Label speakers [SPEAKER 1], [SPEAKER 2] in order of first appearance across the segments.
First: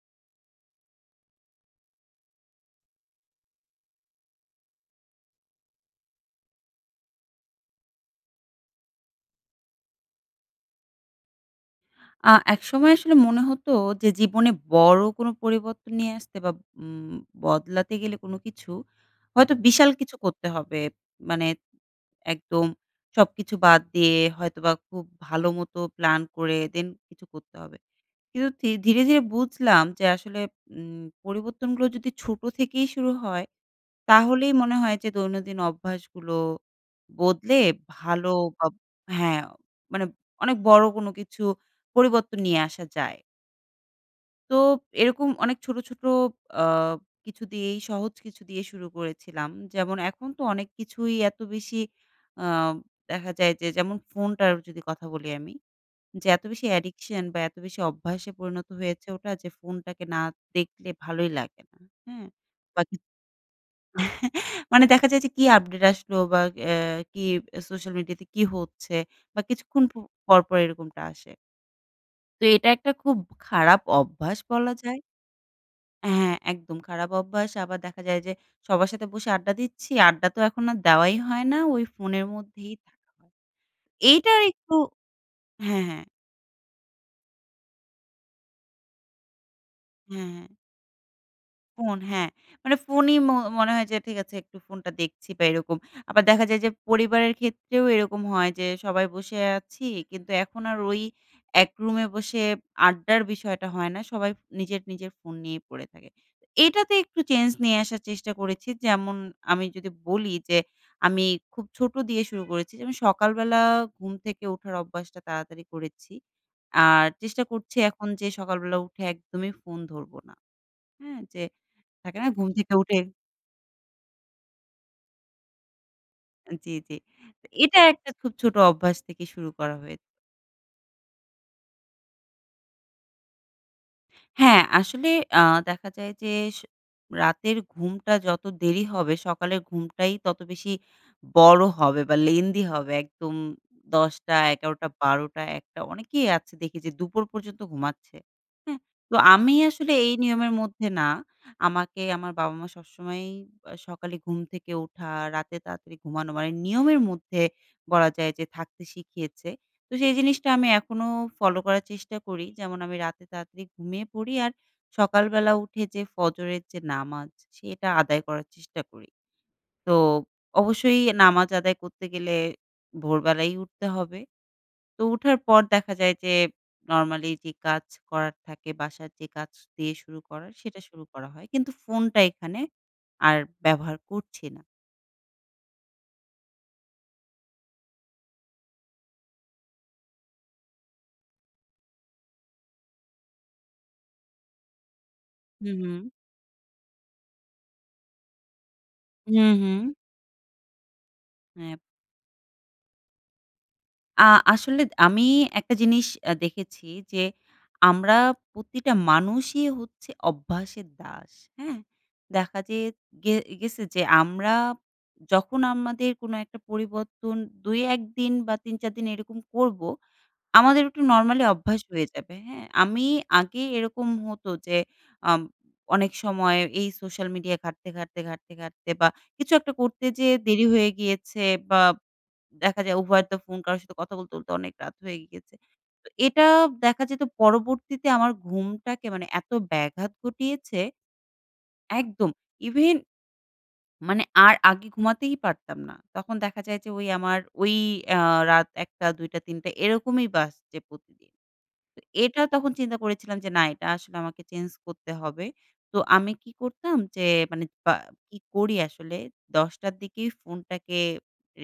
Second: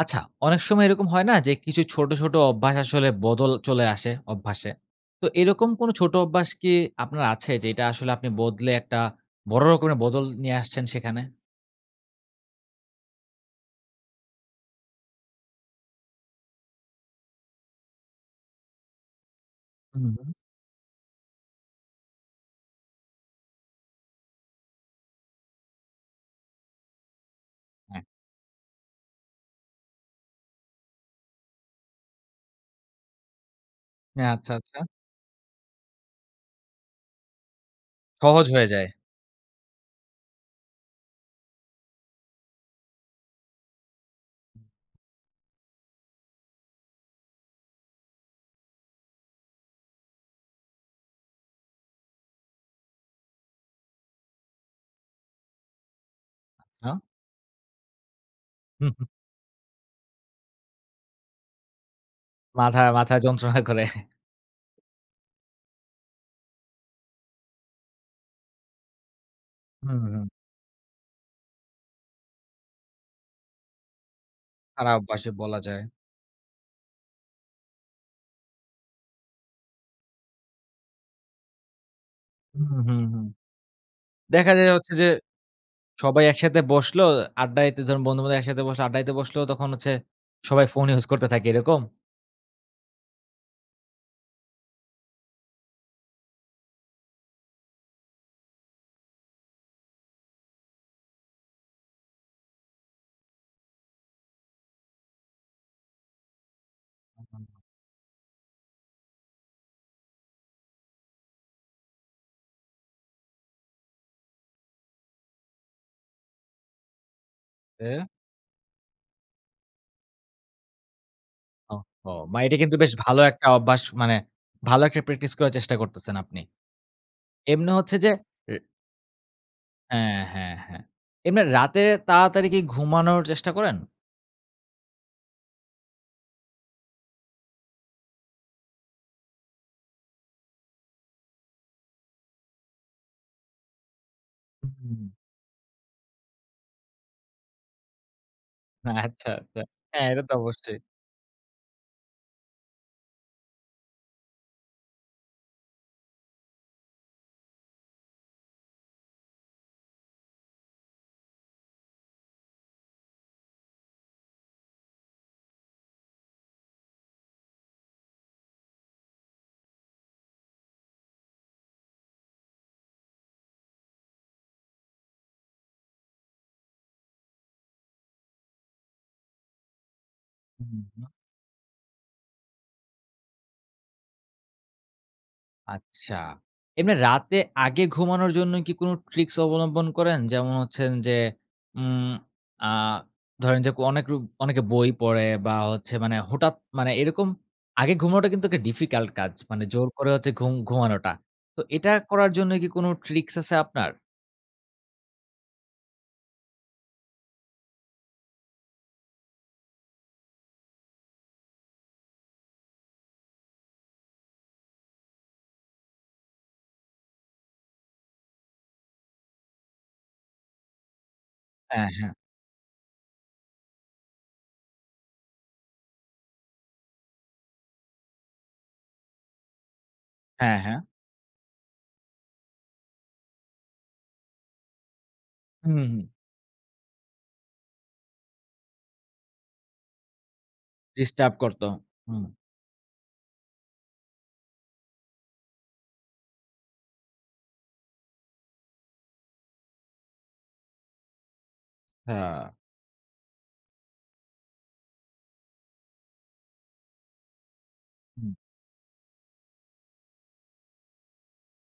[SPEAKER 1] আচ্ছা, অনেক সময় এরকম হয় না যে, কিছু ছোট, ছোট অভ্যাস আসলে বদল চলে আসে, অভ্যাসে? তো এরকম কোনো ছোট অভ্যাস কি আপনার আছে? যেটা আসলে আপনি বদলে একটা বড় রকমের বদল নিয়ে আসছেন সেখানে?
[SPEAKER 2] আ একসময় আসলে মনে হতো যে, জীবনে বড় কোন পরিবর্তন নিয়ে আসতে বা উম বদলাতে গেলে কোন কিছু, হয়তো বিশাল
[SPEAKER 1] হুম
[SPEAKER 2] কিছু
[SPEAKER 1] হু।
[SPEAKER 2] করতে হবে। মানে, একদম সবকিছু বাদ দিয়ে হয়তোবা খুব ভালো মতো প্ল্যান করে then কিছু করতে হবে।
[SPEAKER 1] হ্যাঁ।
[SPEAKER 2] কিন্তু থি ধীরে, ধীরে বুঝলাম যে, আসলে উম পরিবর্তনগুলো যদি ছোট থেকেই শুরু হয়,
[SPEAKER 1] হ্যাঁ। আচ্ছা,
[SPEAKER 2] তাহলেই মনে
[SPEAKER 1] আচ্ছা।
[SPEAKER 2] হয় যে, দৈনন্দিন অভ্যাসগুলো বদলে ভালো
[SPEAKER 1] সহজ হয়ে
[SPEAKER 2] হব
[SPEAKER 1] যায়।
[SPEAKER 2] হ্যাঁ, মানে অনেক বড় কোন কিছু পরিবর্তন নিয়ে আসা যায়। তো, এরকম অনেক ছোটো, ছোটো আ কিছু দিয়েই সহজ কিছু দিয়েই শুরু করেছিলাম। যেমন এখন তো অনেক কিছুই এত বেশি আ দেখা যায় যে, যেমন ফোনটার যদি কথা বলি আমি। যে এত বেশি
[SPEAKER 1] আ
[SPEAKER 2] addiction বা, এত বেশি অভ্যাসে পরিণত
[SPEAKER 1] হু, হু।
[SPEAKER 2] হয়েছে ওটা। যে ফোনটাকে না দেখলে ভালোই লাগে না, হ্যাঁ? বা,
[SPEAKER 1] মাথায়
[SPEAKER 2] কিছ
[SPEAKER 1] মাথায় যন্ত্রণা করে।
[SPEAKER 2] মানে দেখা যায় যে, কি আপডেট আসলো? বা, এ্যা কি এব সোশ্যাল মিডিয়াতে কি হচ্ছে? বা, কিছুক্ষণ
[SPEAKER 1] হুম,
[SPEAKER 2] পো
[SPEAKER 1] হুম, হুম।
[SPEAKER 2] পর, পর এরকমটা আসে। তো এটা একটা খুব খারাপ অভ্যাস বলা
[SPEAKER 1] আর
[SPEAKER 2] যায়।
[SPEAKER 1] অভ্যাসে বলা যায়।
[SPEAKER 2] হ্যাঁ, একদম খারাপ অভ্যাস আবার দেখা যায় যে সবার সাথে বসে আড্ডা দিচ্ছি, আড্ডা তো এখন আর দেওয়াই হয় না ওই phone এর
[SPEAKER 1] হুম,
[SPEAKER 2] মধ্যেই
[SPEAKER 1] হুম, হুম,
[SPEAKER 2] থাকা
[SPEAKER 1] হুম।
[SPEAKER 2] হয়। এইটা
[SPEAKER 1] দেখা যায়
[SPEAKER 2] একটু
[SPEAKER 1] হচ্ছে যে
[SPEAKER 2] হ্যাঁ, হ্যাঁ।
[SPEAKER 1] সবাই একসাথে বসলো, আড্ডা দিতে ধরুন বন্ধু-বান্ধব একসাথে বসলো, আড্ডা দিতে বসলো তখন হচ্ছে
[SPEAKER 2] হ্যাঁ, হ্যাঁ।
[SPEAKER 1] সবাই ফোন use করতে থাকে এরকম?
[SPEAKER 2] phone হ্যাঁ, মানে phone ই ম মনে হয় যে ঠিক আছে একটু phone টা দেখছি বা এরকম। আবার দেখা যায় যে পরিবারের ক্ষেত্রেও এরকম হয় যে সবাই বসে আছি কিন্তু এখন আর ওই এক রুমে বসে আড্ডার বিষয়টা হয় না সবাই নিজের, নিজের phone নিয়েই পড়ে থাকে। এটাতে একটু change নিয়ে আসার চেষ্টা করেছি যেমন আমি যদি বলি যে আমি খুব ছোট দিয়ে শুরু করেছি যে আমি সকালবেলা ঘুম থেকে ওঠার অভ্যাসটা তাড়াতাড়ি করেছি আর চেষ্টা করছি
[SPEAKER 1] হ্যাঁ?
[SPEAKER 2] এখন যে সকালবেলা উঠে একদমই phone ধরবো না। হ্যাঁ? যে
[SPEAKER 1] ওহহো
[SPEAKER 2] থাকে না
[SPEAKER 1] বা
[SPEAKER 2] ঘুম
[SPEAKER 1] এটা
[SPEAKER 2] থেকে
[SPEAKER 1] কিন্তু বেশ
[SPEAKER 2] উঠে
[SPEAKER 1] ভালো একটা অভ্যাস মানে ভালো একটা practice করার চেষ্টা করতেছেন আপনি।
[SPEAKER 2] আ জ্বী, জ্বী।
[SPEAKER 1] এমনি
[SPEAKER 2] এটা
[SPEAKER 1] হচ্ছে
[SPEAKER 2] একটা
[SPEAKER 1] যে
[SPEAKER 2] খুব ছোট
[SPEAKER 1] রে
[SPEAKER 2] অভ্যাস থেকে শুরু করা হয়ে
[SPEAKER 1] হ্যাঁ, হ্যাঁ, হ্যাঁ। এমনি রাতে তাড়াতাড়ি কি ঘুমানোর চেষ্টা করেন?
[SPEAKER 2] হ্যাঁ, আসলে আ দেখা যায় যে স রাতের ঘুমটা যত দেরি হবে সকালের ঘুমটাই তত বেশি বড় হবে বা lengthy হবে একদম 10 টা,
[SPEAKER 1] হুম,
[SPEAKER 2] ১১ টা,
[SPEAKER 1] হুম, হুম।
[SPEAKER 2] ১২ টা, ১ টা অনেকেই আছে দেখে যে দুপুর পর্যন্ত ঘুমাচ্ছে। হ্যাঁ? তো
[SPEAKER 1] আচ্ছা,
[SPEAKER 2] আমি
[SPEAKER 1] আচ্ছা।
[SPEAKER 2] আসলে
[SPEAKER 1] হ্যাঁ
[SPEAKER 2] এই
[SPEAKER 1] এটা তো
[SPEAKER 2] নিয়মের
[SPEAKER 1] অবশ্যই।
[SPEAKER 2] মধ্যে না আমাকে আমার বাবা-মা সবসময়ই বা সকালে ঘুম থেকে ওঠা রাতে তাড়াতাড়ি ঘুমানো মানে নিয়মের মধ্যে বলা যায় যে থাকতে শিখিয়েছে তো সেই জিনিসটা আমি এখনো follow করার চেষ্টা করি যেমন আমি রাতে তাড়াতাড়ি ঘুমিয়ে পড়ি আর সকালবেলা উঠে যে ফজরের যে নামাজ সেটা আদায় করার চেষ্টা করি। তো অবশ্যই নামাজ আদায় করতে গেলে ভোরবেলাই উঠতে হবে। তো উঠার পর দেখা যায় যে normally যে কাজ করার থাকে, বাসার যে কাজ দিয়ে শুরু করার সেটা
[SPEAKER 1] হুম, হুম।
[SPEAKER 2] শুরু করা হয় কিন্তু phone টা এখানে আর ব্যবহার করছি না।
[SPEAKER 1] আচ্ছা। এমনি রাতে আগে ঘুমানোর জন্য কি কোন ট্রিকস অবলম্বন করেন? যেমন হচ্ছেন যে, উম আ ধরেন যে, ক অনেক লোক অনেকে বই পড়ে বা,
[SPEAKER 2] হু,
[SPEAKER 1] হচ্ছে
[SPEAKER 2] হু।
[SPEAKER 1] মানে হঠাৎ মানে এরকম। আগে ঘুমানোটা কিন্তু একটা ডিফিকাল্ট কাজ।
[SPEAKER 2] হু,
[SPEAKER 1] মানে জোর
[SPEAKER 2] হু।
[SPEAKER 1] করে হচ্ছে ঘুম ঘুমানোটা। তো,
[SPEAKER 2] এপ
[SPEAKER 1] এটা করার জন্যই কি কোন ট্রিকস আছে আপনার?
[SPEAKER 2] আ আসলে দ আমি একটা জিনিস অ্যা দেখেছি যে, আমরা প্রতিটা মানুষই হচ্ছে অভ্যাসের দাস। হ্যাঁ? দেখা যে গে গেছে যে, আমরা যখন আমাদের কোনো একটা পরিবর্তন ২ ১ দিন বা, ৩ ৪ দিন এরকম করবো। আমাদের একটু নরমালি অভ্যাস
[SPEAKER 1] হ্যাঁ,
[SPEAKER 2] হয়ে
[SPEAKER 1] হ্যাঁ।
[SPEAKER 2] যাবে। হ্যাঁ? আমি আগে এরকম হতো যে, আম অনেক সময় এই সোশ্যাল মিডিয়া ঘাটতে, ঘাটতে, ঘাটতে, ঘাটতে বা, কিছু একটা করতে যেয়ে
[SPEAKER 1] হ্যাঁ,
[SPEAKER 2] দেরি
[SPEAKER 1] হ্যাঁ।
[SPEAKER 2] হয়ে গিয়েছে। বাব দেখা যায় উভয়ের তো ফোন কারো সাথে কথা বলতে, বলতে অনেক রাত হয়ে গিয়েছে।
[SPEAKER 1] হুম, হুম।
[SPEAKER 2] তো, এটা দেখা যেত পরবর্তীতে আমার ঘুমটাকে মানে এত ব্যাঘাত ঘটিয়েছে
[SPEAKER 1] ডিস্টার্ব করতো। হুম।
[SPEAKER 2] একদম। even মানে আর আগে ঘুমাতেই পারতাম না। তখন দেখা যায় যে, ঔ আমার ঔ এ্যা রাত ০১ঃ০০ ০২ঃ০০ ০৩ঃ০০ এরকমই বাজছে প্রতিদিন। তো এটা
[SPEAKER 1] হ্যাঁ।
[SPEAKER 2] তখন চিন্তা করেছিলাম যে, না এটা আসলে আমাকে চেঞ্জ করতে হবে। তো আমি কি করতাম? যে, মানে বা
[SPEAKER 1] হুম।
[SPEAKER 2] কি করি আসলে? ১০ঃ০০ র দিকেই ফোনটাকে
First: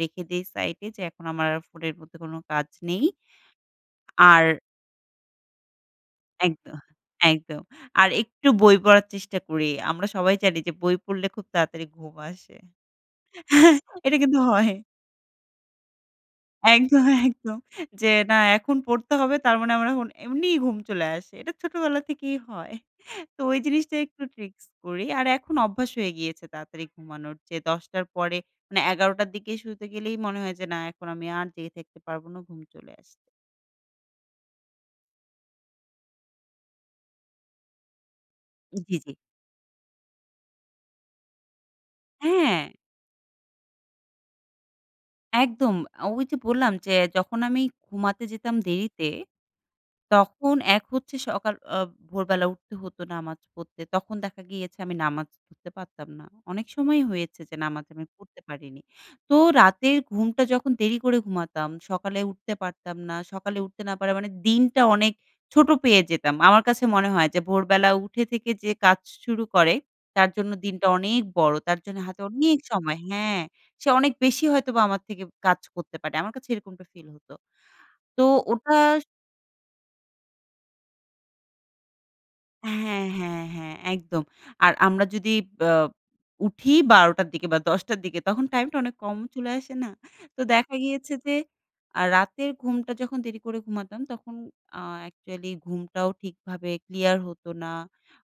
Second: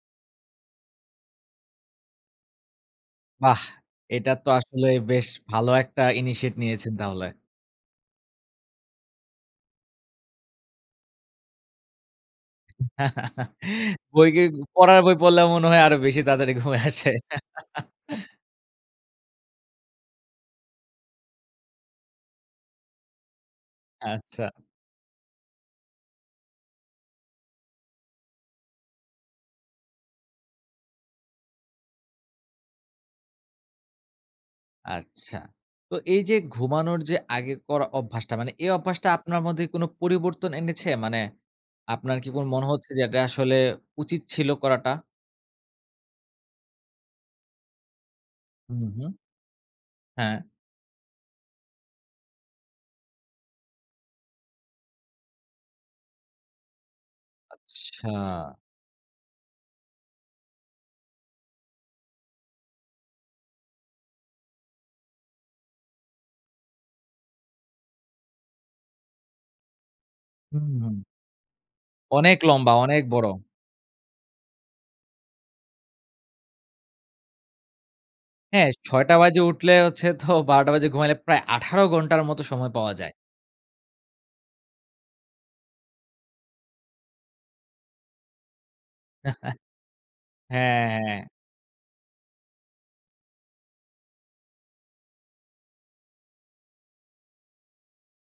[SPEAKER 2] রেখে দেই সাইডে। যে, এখন আমার আর ফোনের মধ্যে কোন কাজ নেই।
[SPEAKER 1] বাহ! এটা তো
[SPEAKER 2] আর
[SPEAKER 1] আসলেই বেশ ভালো একটা initiate
[SPEAKER 2] একদম,
[SPEAKER 1] নিয়েছেন তাহলে।
[SPEAKER 2] একদম। আর একটু বই পড়ার চেষ্টা করি। আমরা সবাই জানি যে, বই পড়লে খুব তাড়াতাড়ি ঘুম আসে। এটা
[SPEAKER 1] বই
[SPEAKER 2] কিন্তু
[SPEAKER 1] কি? ই
[SPEAKER 2] হয়।
[SPEAKER 1] পড়ার বই পড়লে মনে হয় আরো বেশি তাড়াতাড়ি ঘুমে
[SPEAKER 2] একদম,
[SPEAKER 1] আসে?
[SPEAKER 2] একদম। যে, না, এখন পড়তে হবে তার মানে আমার এখন এমনিই ঘুম চলে আসে। এটা ছোটবেলা থেকেই হয়। তো ওই জিনিসটা একটু
[SPEAKER 1] আচ্ছা।
[SPEAKER 2] ট্রিক্স করি। আর এখন অভ্যাস হয়ে গিয়েছে তাড়াতাড়ি ঘুমানোর। যে, ১০ঃ০০ র পরে মানে ১১ঃ০০ র দিকে শুতে গেলেই মনে হয় যে, না এখন আমি আর জেগে থাকতে পারব না। ঘুম চলে আসছে।
[SPEAKER 1] আচ্ছা। তো এইযে ঘুমানোর যে আগের করা অভ্যাসটা মানে এই
[SPEAKER 2] জ্বী,
[SPEAKER 1] অভ্যাসটা
[SPEAKER 2] জ্বী।
[SPEAKER 1] আপনার মধ্যে কোন পরিবর্তন এনেছে? মানে আপনার কি কোন মনে
[SPEAKER 2] হ্যাঁ!
[SPEAKER 1] হচ্ছে যে এটা আসলে উচিত ছিল করাটা?
[SPEAKER 2] একদম। আ ওইযে বললাম যে, "যখন আমি ঘুমাতে যেতাম
[SPEAKER 1] হুম,
[SPEAKER 2] দেরিতে,
[SPEAKER 1] হুম। হ্যাঁ।
[SPEAKER 2] তখন এক হচ্ছে সকাল আ ভোরবেলা উঠতে হতো নামাজ পড়তে তখন দেখা গিয়েছে আমি নামাজ পড়তে পারতাম না। অনেক সময়ই হয়েছে যে নামাজ আমি
[SPEAKER 1] আচ্ছা!
[SPEAKER 2] পড়তে পারিনি। তো রাতের ঘুমটা যখন দেরি করে ঘুমাতাম, সকালে উঠতে পারতাম না, সকালে উঠতে না পারা মানে দিনটা অনেক ছোট পেয়ে যেতাম। আমার কাছে মনে হয় যে ভোরবেলা উঠে থেকে যে কাজ শুরু করে তার জন্য
[SPEAKER 1] হুম,
[SPEAKER 2] দিনটা
[SPEAKER 1] হুম।
[SPEAKER 2] অনেক বড়। তার জন্য হাতে
[SPEAKER 1] অনেক
[SPEAKER 2] অনেক
[SPEAKER 1] লম্বা,
[SPEAKER 2] সময়
[SPEAKER 1] অনেক বড়।
[SPEAKER 2] হ্যাঁ। সে অনেক বেশি হয়তোবা আমার থেকে কাজ করতে পারে। আমার কাছে এরকমটা ফিল হতো। তো
[SPEAKER 1] হ্যাঁ
[SPEAKER 2] ওটা স
[SPEAKER 1] ৬:০০ বাজে উঠলে হচ্ছে তো ১২:০০ বাজে ঘুমাইলে প্রায় ১৮ ঘন্টার মতো সময় পাওয়া
[SPEAKER 2] হ্যাঁ,
[SPEAKER 1] যায়।
[SPEAKER 2] হ্যাঁ, হ্যাঁ, একদম। আর আমরা যদি ব উঠিই ১২:০০ র দিকে বা, ১০:০০ র দিকে তখন টাইমটা অনেক কম চলে আসে না? তো দেখা
[SPEAKER 1] হ্যাঁ,
[SPEAKER 2] গিয়েছে
[SPEAKER 1] হ্যাঁ।
[SPEAKER 2] যে আ রাতের ঘুমটা যখন দেরি করে ঘুমাতাম, তখন আ অ্যাকচুয়ালি ঘুমটাও ঠিকভাবে ক্লিয়ার হতো না,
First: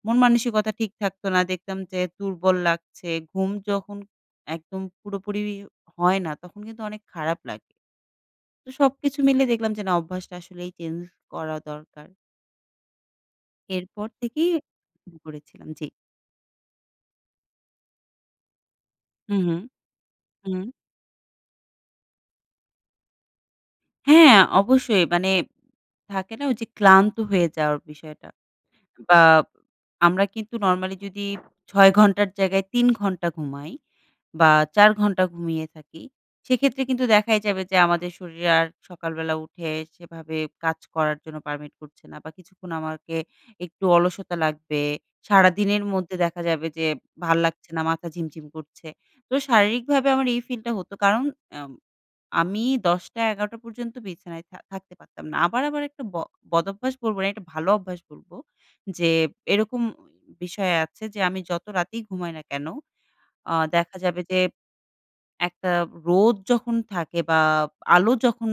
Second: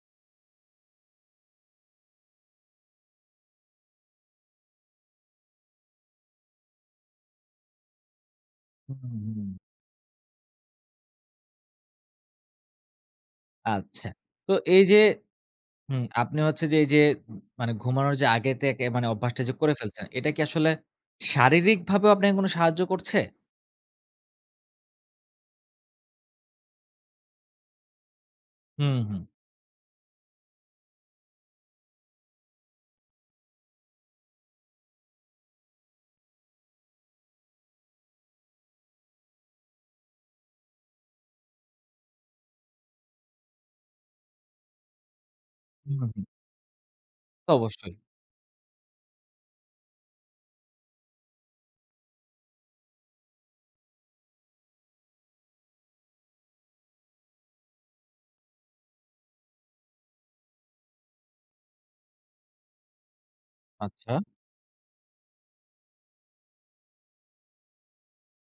[SPEAKER 2] মন মানসিকতা ঠিক থাকতো না। দেখতাম যে দুর্বল লাগছে। ঘুম যখন একদম পুরোপুরিও হয় না, তখন কিন্তু অনেক খারাপ লাগে। তো
[SPEAKER 1] হু,
[SPEAKER 2] সবকিছু
[SPEAKER 1] হুম,
[SPEAKER 2] মিলে
[SPEAKER 1] হুম।
[SPEAKER 2] দেখলাম যে, "না অভ্যাসটা আসলেই চেঞ্জ করা দরকার।"
[SPEAKER 1] আচ্ছা।
[SPEAKER 2] এরপর থেকেই
[SPEAKER 1] তো এই যে
[SPEAKER 2] শুরু করেছিলাম, জ্বি।
[SPEAKER 1] হুম, আপনি হচ্ছে যে, এই যে মানে ঘুমানোর যে আগে থেকে মানে
[SPEAKER 2] হুম,
[SPEAKER 1] অভ্যাসটা
[SPEAKER 2] হুম,
[SPEAKER 1] করে ফেলছেন, এটা কি
[SPEAKER 2] হুম।
[SPEAKER 1] আসলে শারীরিকভাবেও আপনাকে কোন সাহায্য করছে?
[SPEAKER 2] হ্যাঁ অবশ্যই, মানে থাকে না ওই যে ক্লান্ত হয়ে যাওয়ার বিষয়টা।
[SPEAKER 1] হুম,
[SPEAKER 2] বা
[SPEAKER 1] হুম।
[SPEAKER 2] আমরা কিন্তু normally যদি ৬ ঘন্টার জায়গায় ৩ ঘন্টা ঘুমাই বা ৪ ঘণ্টা ঘুমিয়ে থাকি, সেক্ষেত্রে কিন্তু দেখাই যাবে যে আমাদের শরীরে আর সকালবেলা উঠে সেভাবে কাজ করার জন্য permit করছে না বা কিছুক্ষণ আমাকে একটু অলসতা লাগবে। সারাদিনের
[SPEAKER 1] হুম,
[SPEAKER 2] মধ্যে
[SPEAKER 1] হুম।
[SPEAKER 2] দেখা যাবে যে ভাল্লাগছে না,
[SPEAKER 1] অবশ্যই।
[SPEAKER 2] মাথা ঝিমঝিম করছে। তো শারীরিকভাবে আমার এই feel টা হতো কারণ আম আমি ১০ টা, ১১ টা পর্যন্ত বিছানায় থা থাকতে পারতাম না। আবার আমার একটা ব বদভ্যাস বলব না একটা ভালো অভ্যাস বলবো যে এরকম বিষয় আছে যে আমি যত রাতেই ঘুমাই না কেন আ দেখা
[SPEAKER 1] আচ্ছা।
[SPEAKER 2] যাবে যে একটা রোদ যখন থাকে বা আলো যখন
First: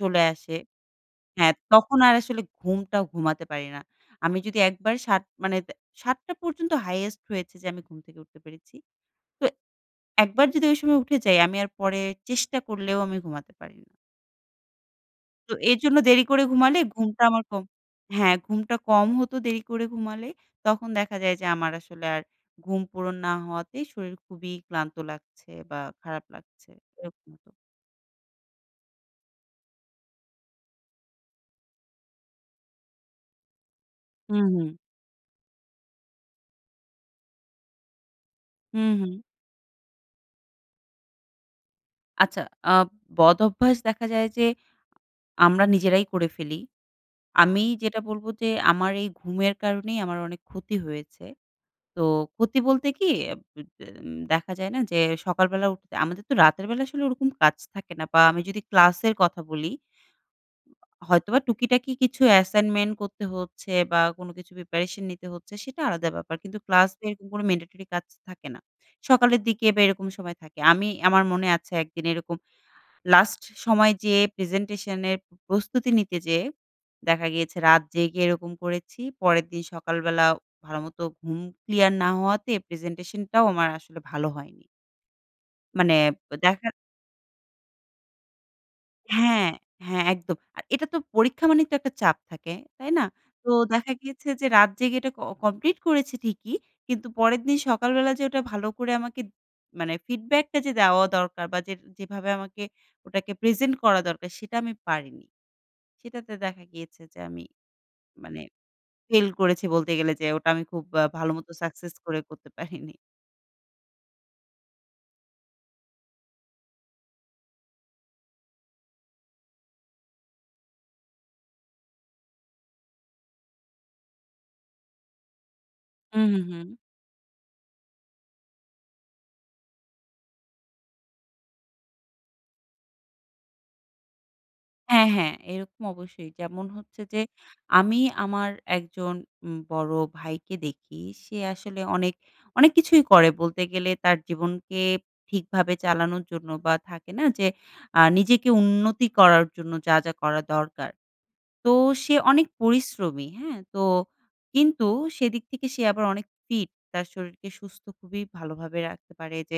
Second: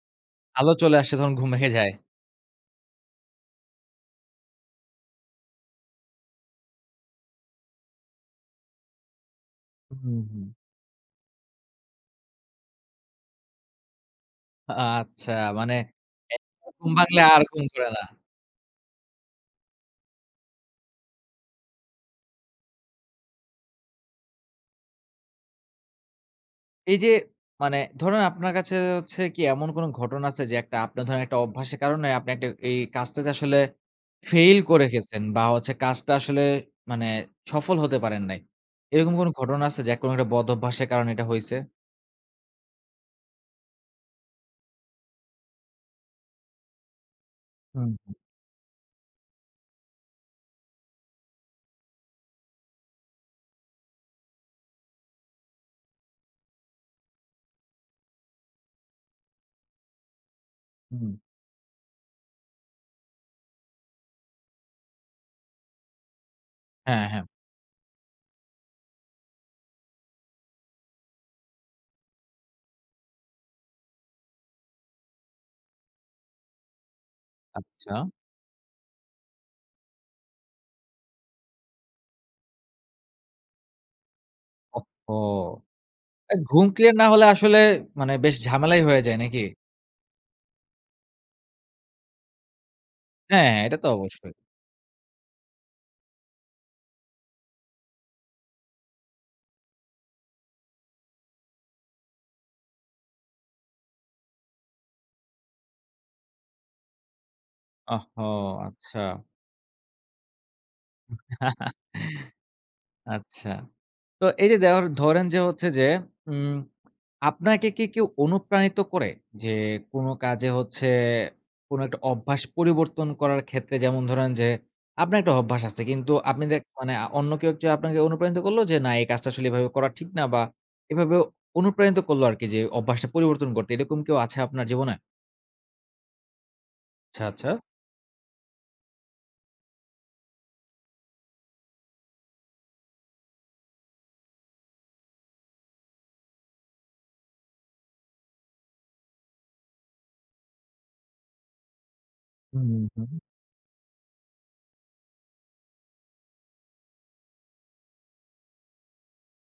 [SPEAKER 2] চলে আসে
[SPEAKER 1] আলো চলে আসে তখন ঘুম
[SPEAKER 2] হ্যাঁ,
[SPEAKER 1] ভেঙ্গে যায়।
[SPEAKER 2] তখন আর আসলে ঘুমটা ঘুমাতে পারি না। আমি যদি একবার ৭ মানে দে ৭ টা পর্যন্ত highest হয়েছে যে আমি ঘুম থেকে উঠতে পেরেছি। তো
[SPEAKER 1] উ হুম,
[SPEAKER 2] একবার
[SPEAKER 1] হুম।
[SPEAKER 2] যদি ঐ সময় উঠে যাই আমি আর পরে চেষ্টা করলেও আমি ঘুমাতে পারি না।
[SPEAKER 1] আ আচ্ছা
[SPEAKER 2] তো
[SPEAKER 1] মানে
[SPEAKER 2] এর জন্য দেরি করে
[SPEAKER 1] ১ বার
[SPEAKER 2] ঘুমালে
[SPEAKER 1] ঘুম ভাঙলে
[SPEAKER 2] ঘুমটা আমার
[SPEAKER 1] আর ঘুম
[SPEAKER 2] কম
[SPEAKER 1] ধরে না?
[SPEAKER 2] হ্যাঁ, ঘুমটা কম হতো দেরি করে ঘুমালে। তখন দেখা যায় যে আমার আসলে আর ঘুম পূরণ না হওয়াতেই শরীল খুবই ক্লান্ত লাগছে বা খারাপ লাগছে।
[SPEAKER 1] এইযে
[SPEAKER 2] এরকম হত।
[SPEAKER 1] মানে ধরুন আপনার কাছে হচ্ছে কী এমন কোনো ঘটনা আছে? যে একটা আপনার ধরেন একটা অভ্যাসের কারণে আপনি একটা এই কাজটাতে আসলে ফেইল
[SPEAKER 2] উম-হুম।
[SPEAKER 1] করে গেছেন বা হচ্ছে কাজটা আসলে মানে সফল হতে পারেন নাই।
[SPEAKER 2] হুম,
[SPEAKER 1] এরকম
[SPEAKER 2] হুম।
[SPEAKER 1] কোনো ঘটনা আছে যে অ্যা কোনো একটা বদঅভ্যাসের কারণে এটা হইছে?
[SPEAKER 2] আচ্ছা আ বদঅভ্যাস দেখা যায় যে আমরা নিজেরাই করে ফেলি। আমি
[SPEAKER 1] হুম,
[SPEAKER 2] যেটা
[SPEAKER 1] হুম।
[SPEAKER 2] বলবো যে আমার এই ঘুমের কারণেই আমার অনেক ক্ষতি হয়েছে। তো ক্ষতি বলতে কী? অ্যা [unintelligible] তেম দেখা যায় না যে সকাল বেলা উঠতে আমাদের তো রাতের বেলা আসলে ওরকম কাজ থাকে না বা আমি যদি ক্লাসের কথা বলি
[SPEAKER 1] হুম।
[SPEAKER 2] হয়তোবা টুকিটাকি কিছু অ্যাসাইনমেন্ট করতে হচ্ছে বা কোনো কিছু প্রিপারেশন নিতে হচ্ছে সেটা আলাদা ব্যাপার। কিন্তু
[SPEAKER 1] হ্যাঁ,
[SPEAKER 2] ক্লাসের
[SPEAKER 1] হ্যাঁ।
[SPEAKER 2] কোনো ম্যান্ডেটরি কাজ থাকে না। সকালের দিকে বা এরকম সময় থাকে। আমি আমার মনে আছে একদিন এরকম লাস্ট সময় যেয়ে প্রেজেন্টেশনের প্রস্তুতি নিতে যেয়ে দেখা গিয়েছে রাত
[SPEAKER 1] আচ্ছা।
[SPEAKER 2] জেগে এরকম করেছি। পরের দিন সকালবেলা ভালোমতো ঘুম ক্লিয়ার না হওয়াতে প্রেজেন্টেশনটাও আমার আসলে ভালো হয়নি।
[SPEAKER 1] ওহো!
[SPEAKER 2] মানে তো
[SPEAKER 1] অ্যা ঘুম
[SPEAKER 2] দেখার
[SPEAKER 1] ক্লিয়ার না হলে আসলে মানে বেশ ঝামেলাই হয়ে যায় নাকি?
[SPEAKER 2] হ্যাঁ, হ্যাঁ, একদম। আর এটা তো পরীক্ষা মানেই তো একটা চাপ থাকে, তাই না?
[SPEAKER 1] হ্যাঁ,
[SPEAKER 2] তো
[SPEAKER 1] হ্যাঁ এটা তো
[SPEAKER 2] দেখা গিয়েছে
[SPEAKER 1] অবশ্যই।
[SPEAKER 2] যে রাত জেগে এটা ক কমপ্লিট করেছি ঠিকই কিন্তু পরের দিন সকালবেলা যে ওটা ভালো করে আমাকে মানে ফিডব্যাকটা যে দেওয়া দরকার বা যেটা যেভাবে আমাকে ওটাকে প্রেজেন্ট করা দরকার সেটা আমি পারিনি। সেটাতে দেখা গিয়েছে যে আমি
[SPEAKER 1] ওহো!
[SPEAKER 2] মানে
[SPEAKER 1] আচ্ছা।
[SPEAKER 2] ফেইল করেছি বলতে গেলে যে ওটা আমি খুব আ ভালো মতো সাকসেস করে করতে পারিনি।
[SPEAKER 1] আচ্ছা। তো এইযে দেওয়ার ধরেন যে হচ্ছে যে উম আপনাকে কী কেউ অনুপ্রাণিত করে? যে কোনো কাজে হচ্ছে কোনো একটা অভ্যাস পরিবর্তন করার ক্ষেত্রে যেমন ধরেন যে আপনার একটা অভ্যাস আছে কিন্তু
[SPEAKER 2] হুম, হুম,
[SPEAKER 1] আপনি দে
[SPEAKER 2] হুম।
[SPEAKER 1] মানে আ অন্য কেউ আপনাকে অনুপ্রানিত করলো যে না এই কাজটা আসলে এভাবে করা ঠিক না বা এভাবেও অনুপ্রাণিত করলো আরকি যে অভ্যাসটা পরিবর্তন করতে। এরকম কেউ আছে আপনার জীবনে?
[SPEAKER 2] হ্যাঁ, হ্যাঁ, এরকম অবশ্যই যেমন হচ্ছে যে
[SPEAKER 1] আচ্ছা, আচ্ছা।
[SPEAKER 2] আমি আমার একজন উম বড়ো ভাইকে দেখি সে আসলে অনেক, অনেক কিছুই করে বলতে গেলে তার জীবনকে ঠিকভাবে চালানোর জন্য বা থাকে না? যে আ নিজেকে উন্নতি করার জন্য যা, যা করা দরকার। তো সে অনেক
[SPEAKER 1] হুম, হুম।
[SPEAKER 2] পরিশ্রমী হ্যাঁ? তো কিন্তু সেদিক থেকে সে আবার অনেক ফিট তার শরীরকে সুস্থ খুবই ভালোভাবে রাখতে পারে। যে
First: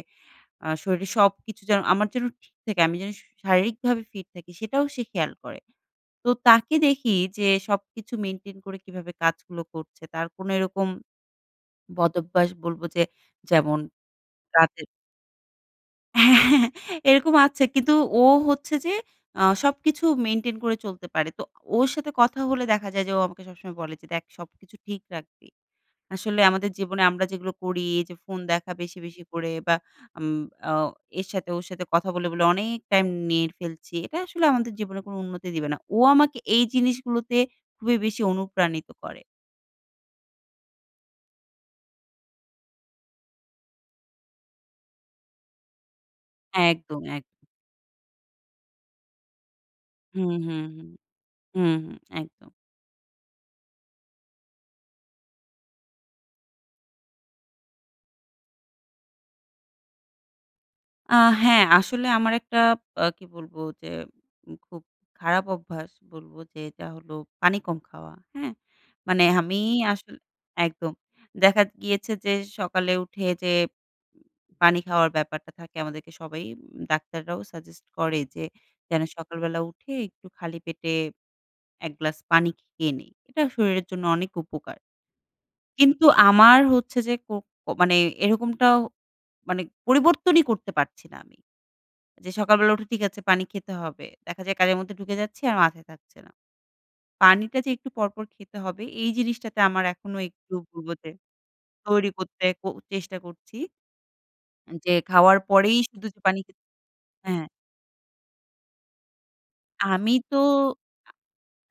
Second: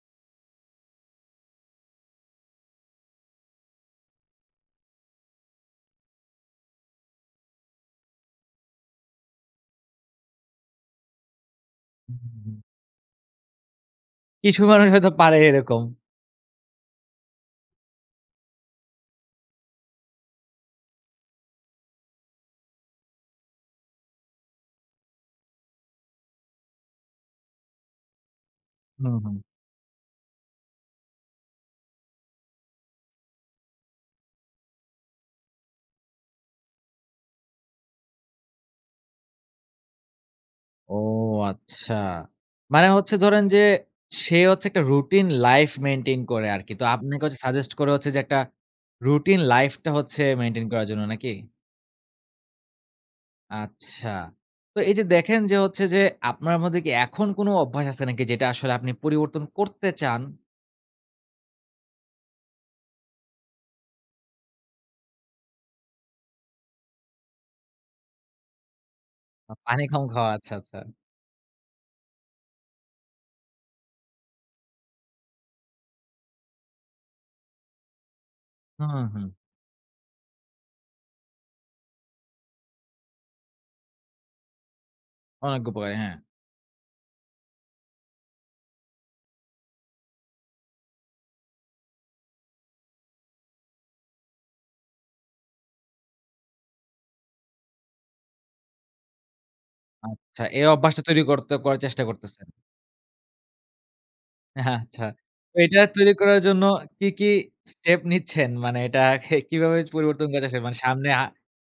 [SPEAKER 2] আ শরীরে সবকিছু যেন আমার যেন ঠিক থাকে। আমি যেন শু শারীরিকভাবে ফিট থাকি, সেটাও সে খেয়াল করে। তো তাকে দেখি যে সবকিছু মেইনটেইন করে কীভাবে কাজগুলো করছে? তার কোনো এরকম
[SPEAKER 1] হুম, হুম,
[SPEAKER 2] বদভ্যাস
[SPEAKER 1] হুম।
[SPEAKER 2] বলব যে যেমন
[SPEAKER 1] কিছু
[SPEAKER 2] রাতের
[SPEAKER 1] মানুষ হয়তো পারে এরকম।
[SPEAKER 2] হ্যাঁ এরকম আছে কিন্তু ও হচ্ছে যে আ সবকিছু মেইনটেইন করে চলতে পারে। তো ওর সাথে কথা হলে দেখা যায় যে ও আমাকে সবসময় বলে যে, "দেখ সবকিছু ঠিক রাখবি। আসলে আমাদের জীবনে আমরা যেগুলো করি এইযে ফোন দেখা বেশি,
[SPEAKER 1] হুম,
[SPEAKER 2] বেশি
[SPEAKER 1] হুম।
[SPEAKER 2] করে বা উম অ এর সাথে ওর সাথে কথা বলে, বলে অনেক টাইম নিয়ে ফেলছি। এটা আসলে আমাদের জীবনে কোনো উন্নতি দিবে না।" ও আমাকে এই জিনিসগুলোতে খুবই বেশি অনুপ্রাণিত করে।
[SPEAKER 1] ও, আচ্ছা। মানে হচ্ছে ধরেন যে, সে হচ্ছে একটা রুটিন লাইফ মেইনটেইন করে আরকি। তো
[SPEAKER 2] একদম,
[SPEAKER 1] আপনাকে
[SPEAKER 2] এক
[SPEAKER 1] হচ্ছে সাজেস্ট করে হচ্ছে যে, একটা রুটিন লাইফটা হচ্ছে,
[SPEAKER 2] হুম, হুম,
[SPEAKER 1] মেইনটেইন করার
[SPEAKER 2] হুম।
[SPEAKER 1] জন্য। নাকি?
[SPEAKER 2] হুম, হুম। একদম।
[SPEAKER 1] আচ্ছা। তো, এইযে দেখেন যে হচ্ছে যে আপনার মধ্যে কি এখন কোন অভ্যাস আছে নাকি যেটা আসলে আপনি পরিবর্তন করতে চান?
[SPEAKER 2] আ হ্যাঁ। আসলে আমার একটা আ কি বলবো? যে, উম খুব খারাপ অভ্যাস বলবো যেটা হলো পানি কম খাওয়া। হ্যাঁ? মানে
[SPEAKER 1] অ
[SPEAKER 2] আমি
[SPEAKER 1] পানি কম
[SPEAKER 2] আসলে
[SPEAKER 1] খাওয়া। আচ্ছা, আচ্ছা।
[SPEAKER 2] একদম। দেখা দ গিয়েছে যে, সকালে উঠে পানি খাওয়ার ব্যাপারটা থাকে আমাদেরকে সবাই উ ডাক্তাররাও সাজেস্ট করে যে যেন
[SPEAKER 1] হুম, হুম।
[SPEAKER 2] সকাল বেলা উঠে একটু খালি পেটে এক গ্লাস পানি খেয়ে নিই। এটা শরীরের জন্য অনেক উপকার।
[SPEAKER 1] অনেক উপকারি।
[SPEAKER 2] কিন্তু
[SPEAKER 1] হ্যাঁ।
[SPEAKER 2] আমার হচ্ছে যে, কো কো মানে এরকমটাও মানে পরিবর্তনই করতে পারছি না আমি। যে সকাল বেলা উঠে ঠিক আছে, পানি খেতে হবে। দেখা যায় কাজের মধ্যে ঢুকে যাচ্ছি, আর মাথায় থাকছে না। পানিটা যে একটু পর, পর খেতে হবে, এই জিনিসটাতে আমার এখনো
[SPEAKER 1] আচ্ছা,
[SPEAKER 2] একটু
[SPEAKER 1] এই অভ্যাসটা
[SPEAKER 2] পূর্বতে
[SPEAKER 1] তৈরি করতে করার চেষ্টা
[SPEAKER 2] তৈরী করতে
[SPEAKER 1] করতেছেন?
[SPEAKER 2] ক চেষ্টা করছি।
[SPEAKER 1] এহা
[SPEAKER 2] উম যে
[SPEAKER 1] আচ্ছা।
[SPEAKER 2] খাওয়ার
[SPEAKER 1] তো
[SPEAKER 2] পরেই
[SPEAKER 1] এটা
[SPEAKER 2] শুধু
[SPEAKER 1] তৈরি
[SPEAKER 2] যে
[SPEAKER 1] করার
[SPEAKER 2] পানি
[SPEAKER 1] জন্য
[SPEAKER 2] খেতে
[SPEAKER 1] কি, কি
[SPEAKER 2] হ্যাঁ, হ্যাঁ।
[SPEAKER 1] স্টেপ নিচ্ছেন? মানে, এটাকে কিভাবে জ
[SPEAKER 2] আমি
[SPEAKER 1] পরিবর্তন
[SPEAKER 2] তো
[SPEAKER 1] করার চেষ্টা মানে, সামনে আ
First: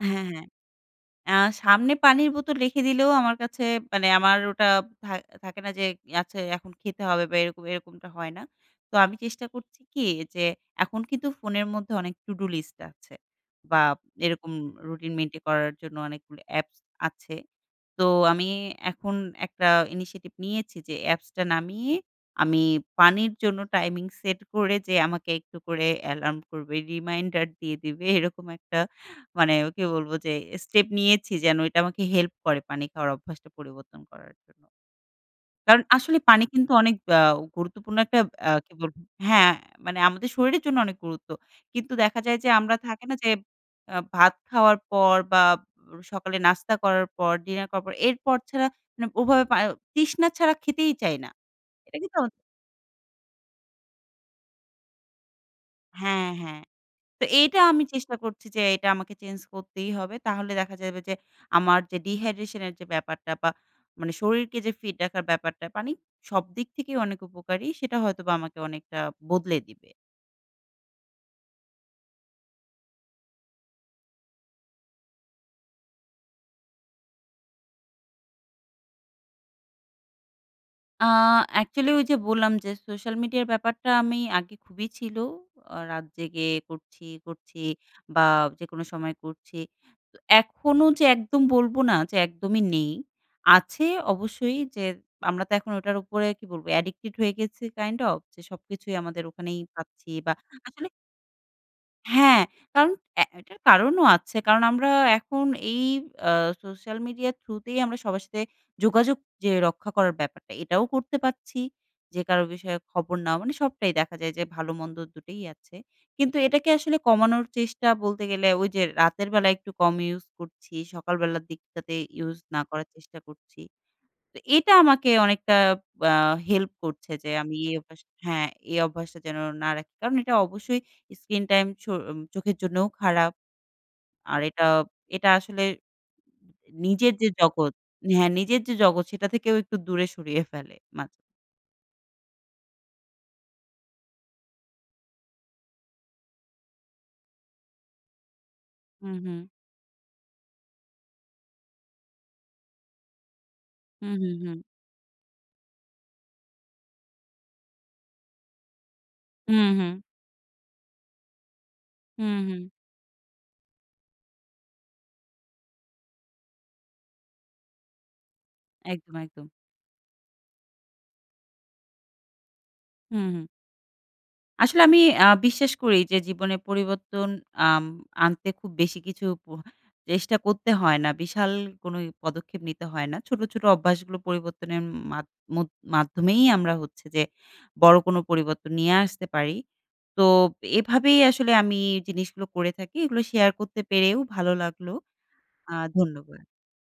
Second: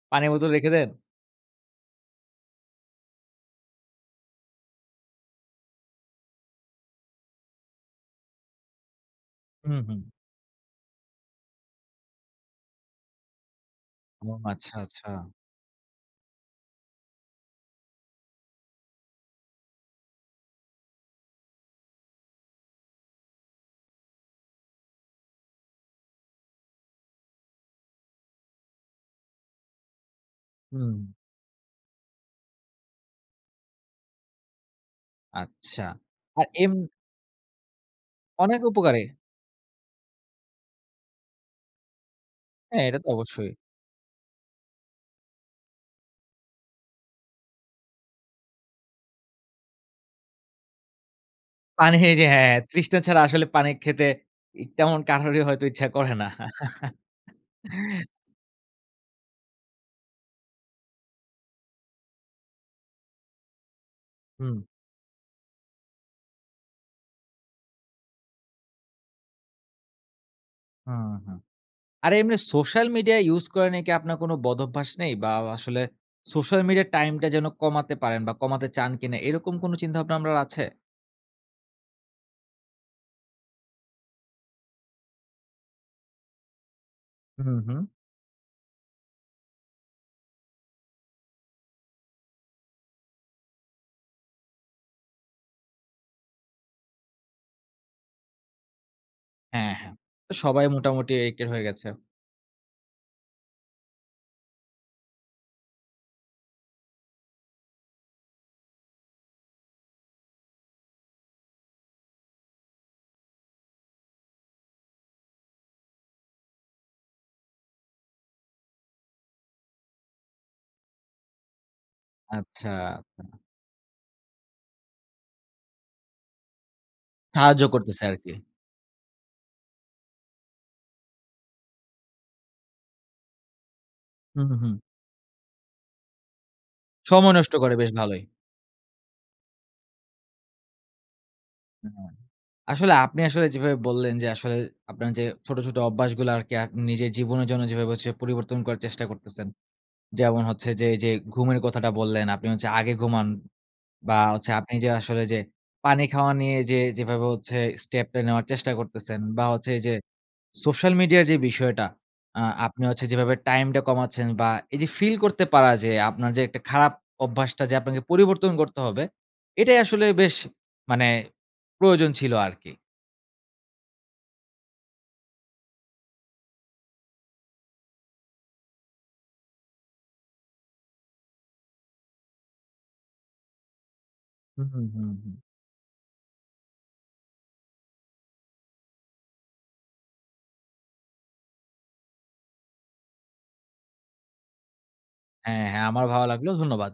[SPEAKER 2] আ হ্যাঁ,
[SPEAKER 1] পানির
[SPEAKER 2] হ্যাঁ।
[SPEAKER 1] বোতল রেখে দেন?
[SPEAKER 2] আ সামনে পানির বোতল রেখে দিলেও আমার কাছে মানে আমার ওটা থা থাকে না? যে, আচ্ছা এখন খেতে হবে বা, এরকম এরকমটা হয় না। তো, আমি চেষ্টা
[SPEAKER 1] হুম,
[SPEAKER 2] করছি
[SPEAKER 1] হুম।
[SPEAKER 2] কি যে, এখন কিন্তু ফোনের মধ্যে অনেক to do list আছে। বা,
[SPEAKER 1] ও।
[SPEAKER 2] এরকম
[SPEAKER 1] আচ্ছা, আচ্ছা।
[SPEAKER 2] রুটিন মেইনটেইন করার জন্য অনেকগুলো অ্যাপস আছে। তো, আমি এখন একটা initiative নিয়েছি যে, অ্যাপসটা নামিয়ে আমি পানির জন্য টাইমিং সেট করে যে আমাকে একটু করে অ্যালার্ম করবে, রিমাইন্ডার দিয়ে দিবে, এরকম একটা মানে ওকে বলবো যে, স্টেপ
[SPEAKER 1] হুম।
[SPEAKER 2] নিয়েছি যেন এটা আমাকে হেল্প করে, পানি খাওয়ার অভ্যাসটা পরিবর্তন করার জন্য। কারণ,
[SPEAKER 1] আচ্ছা।
[SPEAKER 2] আসলে পানি
[SPEAKER 1] আর
[SPEAKER 2] কিন্তু
[SPEAKER 1] এম
[SPEAKER 2] অনেক আ গুরুত্বপূর্ণ একটা আ
[SPEAKER 1] অনেক
[SPEAKER 2] কি বলবো
[SPEAKER 1] উপকারি।
[SPEAKER 2] হ্যাঁ, মানে আমাদের শরীরের জন্য অনেক গুরুত্ব। কিন্তু দেখা যায় যে, আমরা
[SPEAKER 1] হ্যাঁ, এটা
[SPEAKER 2] থাকে
[SPEAKER 1] তো
[SPEAKER 2] না যে,
[SPEAKER 1] অবশ্যই।
[SPEAKER 2] আব ভাত খাওয়ার পর বা, অ সকালে নাস্তা করার পর, ডিনার করার পর এরপর ছাড়া নাব ওভাবে পা য় তৃষ্ণা ছাড়া খেতেই চাই না।
[SPEAKER 1] পানি
[SPEAKER 2] এটা কিন্তু
[SPEAKER 1] এইযে
[SPEAKER 2] আমাদে
[SPEAKER 1] হ্যাঁ, হ্যাঁ। তৃষ্ণা ছাড়া আসলে পানি খেতে ই তেমন কারোরই হয়তো ইচ্ছা করে না।
[SPEAKER 2] হ্যাঁ, হ্যাঁ। তো, এটা আমি চেষ্টা করছি যে, এটা আমাকে চেঞ্জ করতেই হবে। তাহলে দেখা যাবে যে, আমার যে dyhydration এর যে ব্যাপারটা বা, মানে শরীরকে
[SPEAKER 1] হুম।
[SPEAKER 2] যে ফিট রাখার ব্যাপারটা, পানি সবদিক থেকেই অনেক উপকারী। সেটা হয়তোবা আমাকে অনেকটা বদলে দিবে।
[SPEAKER 1] হুম, হুম। আর এমনি social media use করা নিয়ে কি আপনার কোন বদভ্যাস নেই? বা আও আসলে social media time টা যেন কমাতে পারেন বা কমাতে চান কিনা এরকম কোনো চিন্তাভাবনা আপনার আছে?
[SPEAKER 2] আ actually ওই যে বললাম যে, Social media র ব্যাপারটা আমি আগে খুবই ছিল, আ রাত জেগে করছি, করছি
[SPEAKER 1] হুম, হুম।
[SPEAKER 2] বা যেকোনো সময় করছি। তো এখনো যে একদম বলবো না যে একদমই নেই, আছে অবশ্যই যে আমরা তো এখন ওটার উপরে কি বলবো addicted হয়ে গেছি kind of। যে সবকিছুই আমাদের ওখানেই
[SPEAKER 1] হ্যাঁ, হ্যাঁ।
[SPEAKER 2] পাচ্ছি বা
[SPEAKER 1] তো সবাই
[SPEAKER 2] আসলে
[SPEAKER 1] মোটামুটি addicted হয়ে গেছে।
[SPEAKER 2] হ্যাঁ, কারণ এ এটার কারণও আছে। কারণ আমরা এখন এই আ social media through তেই আমরা সবার সাথে যোগাযোগ যে রক্ষা করার ব্যাপারটা এটাও করতে পারছি, যে কারো বিষয়ে খবর নেওয়া মানে সবটাই দেখা যায় যে ভালো মন্দ দুটোই আছে কিন্তু এটাকে আসলে কমানোর চেষ্টা বলতে গেলে ওই যে রাতের বেলায় একটু কম use করছি সকালবেলার দিকটাতে use না
[SPEAKER 1] আচ্ছা।
[SPEAKER 2] করার চেষ্টা করছি। তো এটা আমাকে অনেকটা আ help করছে যে আমি
[SPEAKER 1] সাহায্য
[SPEAKER 2] এই অভ্যাস
[SPEAKER 1] করতেসে আরকি।
[SPEAKER 2] হ্যা, এই অভ্যাসটা যেন না রাখি। কারণ এটা অবশ্যই screen টাইম চো উম চোখের জন্যও খারাপ। আর
[SPEAKER 1] হুম, হুম,
[SPEAKER 2] এটা,
[SPEAKER 1] হুম।
[SPEAKER 2] এটা আসলে নিজের যে
[SPEAKER 1] সময় নষ্ট
[SPEAKER 2] জগৎ
[SPEAKER 1] করে, বেশ ভালই।
[SPEAKER 2] হ্যা নিজের যে জগৎ সেটা থেকেও একটু দূরে সরিয়ে ফেলে মাঝে।
[SPEAKER 1] হু, হু আসলে আপনি আসলে যেভাবে বললেন যে আসলে আপনার যে ছোট, ছোট অভ্যাসগুলো আরকি আক নিজের জীবনের জন্য যেভাবে হচ্ছে পরিবর্তন করার চেষ্টা
[SPEAKER 2] হুম, হুম।
[SPEAKER 1] করতেছেন। যেমন হচ্ছে যে এই যে ঘুমের কথাটা বললেন, আপনি হচ্ছে আগে ঘুমান
[SPEAKER 2] হুম,
[SPEAKER 1] বা
[SPEAKER 2] হুম,
[SPEAKER 1] হচ্ছে
[SPEAKER 2] হুম।
[SPEAKER 1] আপনি যে আসলে যে পানি খাওয়া নিয়ে যে যেভাবে হচ্ছে যে step টা নেওয়ার চেষ্টা করতেছেন, বা
[SPEAKER 2] হুম,
[SPEAKER 1] হচ্ছে এই
[SPEAKER 2] হুম।
[SPEAKER 1] যে social media এর যে বিষয়টা
[SPEAKER 2] হুম,
[SPEAKER 1] আ
[SPEAKER 2] হুম।
[SPEAKER 1] আপনি হচ্ছে যেভাবে time টা কমাচ্ছেন, বা এই যে feel করতে পারা যে আপনার যে একটা খারাপ অভ্যাসটা যে আপনাকে পরিবর্তন করতে হবে।
[SPEAKER 2] একদম, একদম।
[SPEAKER 1] এটাই আসলে বেশ মানে প্রয়োজন ছিল আরকি।
[SPEAKER 2] হুম, হুম। আসলে আমি আ বিশ্বাস করি যে জীবনে পরিবর্তন আম আনতে খুব বেশি কিছু প চেষ্টা করতে হয় না। বিশাল কোনোই পদক্ষেপ নিতে হয় না। ছোট, ছোট অভ্যাসগুলো
[SPEAKER 1] হুম,
[SPEAKER 2] পরিবর্তনের
[SPEAKER 1] হুম,
[SPEAKER 2] উম
[SPEAKER 1] হুম,
[SPEAKER 2] মাধ
[SPEAKER 1] হুম।
[SPEAKER 2] মধ মাধ্যমেই আমরা হচ্ছে যে বড় কোন পরিবর্তন নিয়ে আসতে পারি। তো এভাবেই আসলে আমি জিনিসগুলো করে থাকি। এগুলো share পেরেও ভালো লাগলো।
[SPEAKER 1] হ্যাঁ,
[SPEAKER 2] আ
[SPEAKER 1] হ্যাঁ আমারও ভালো
[SPEAKER 2] ধন্যবাদ।
[SPEAKER 1] লাগলো ধন্যবাদ।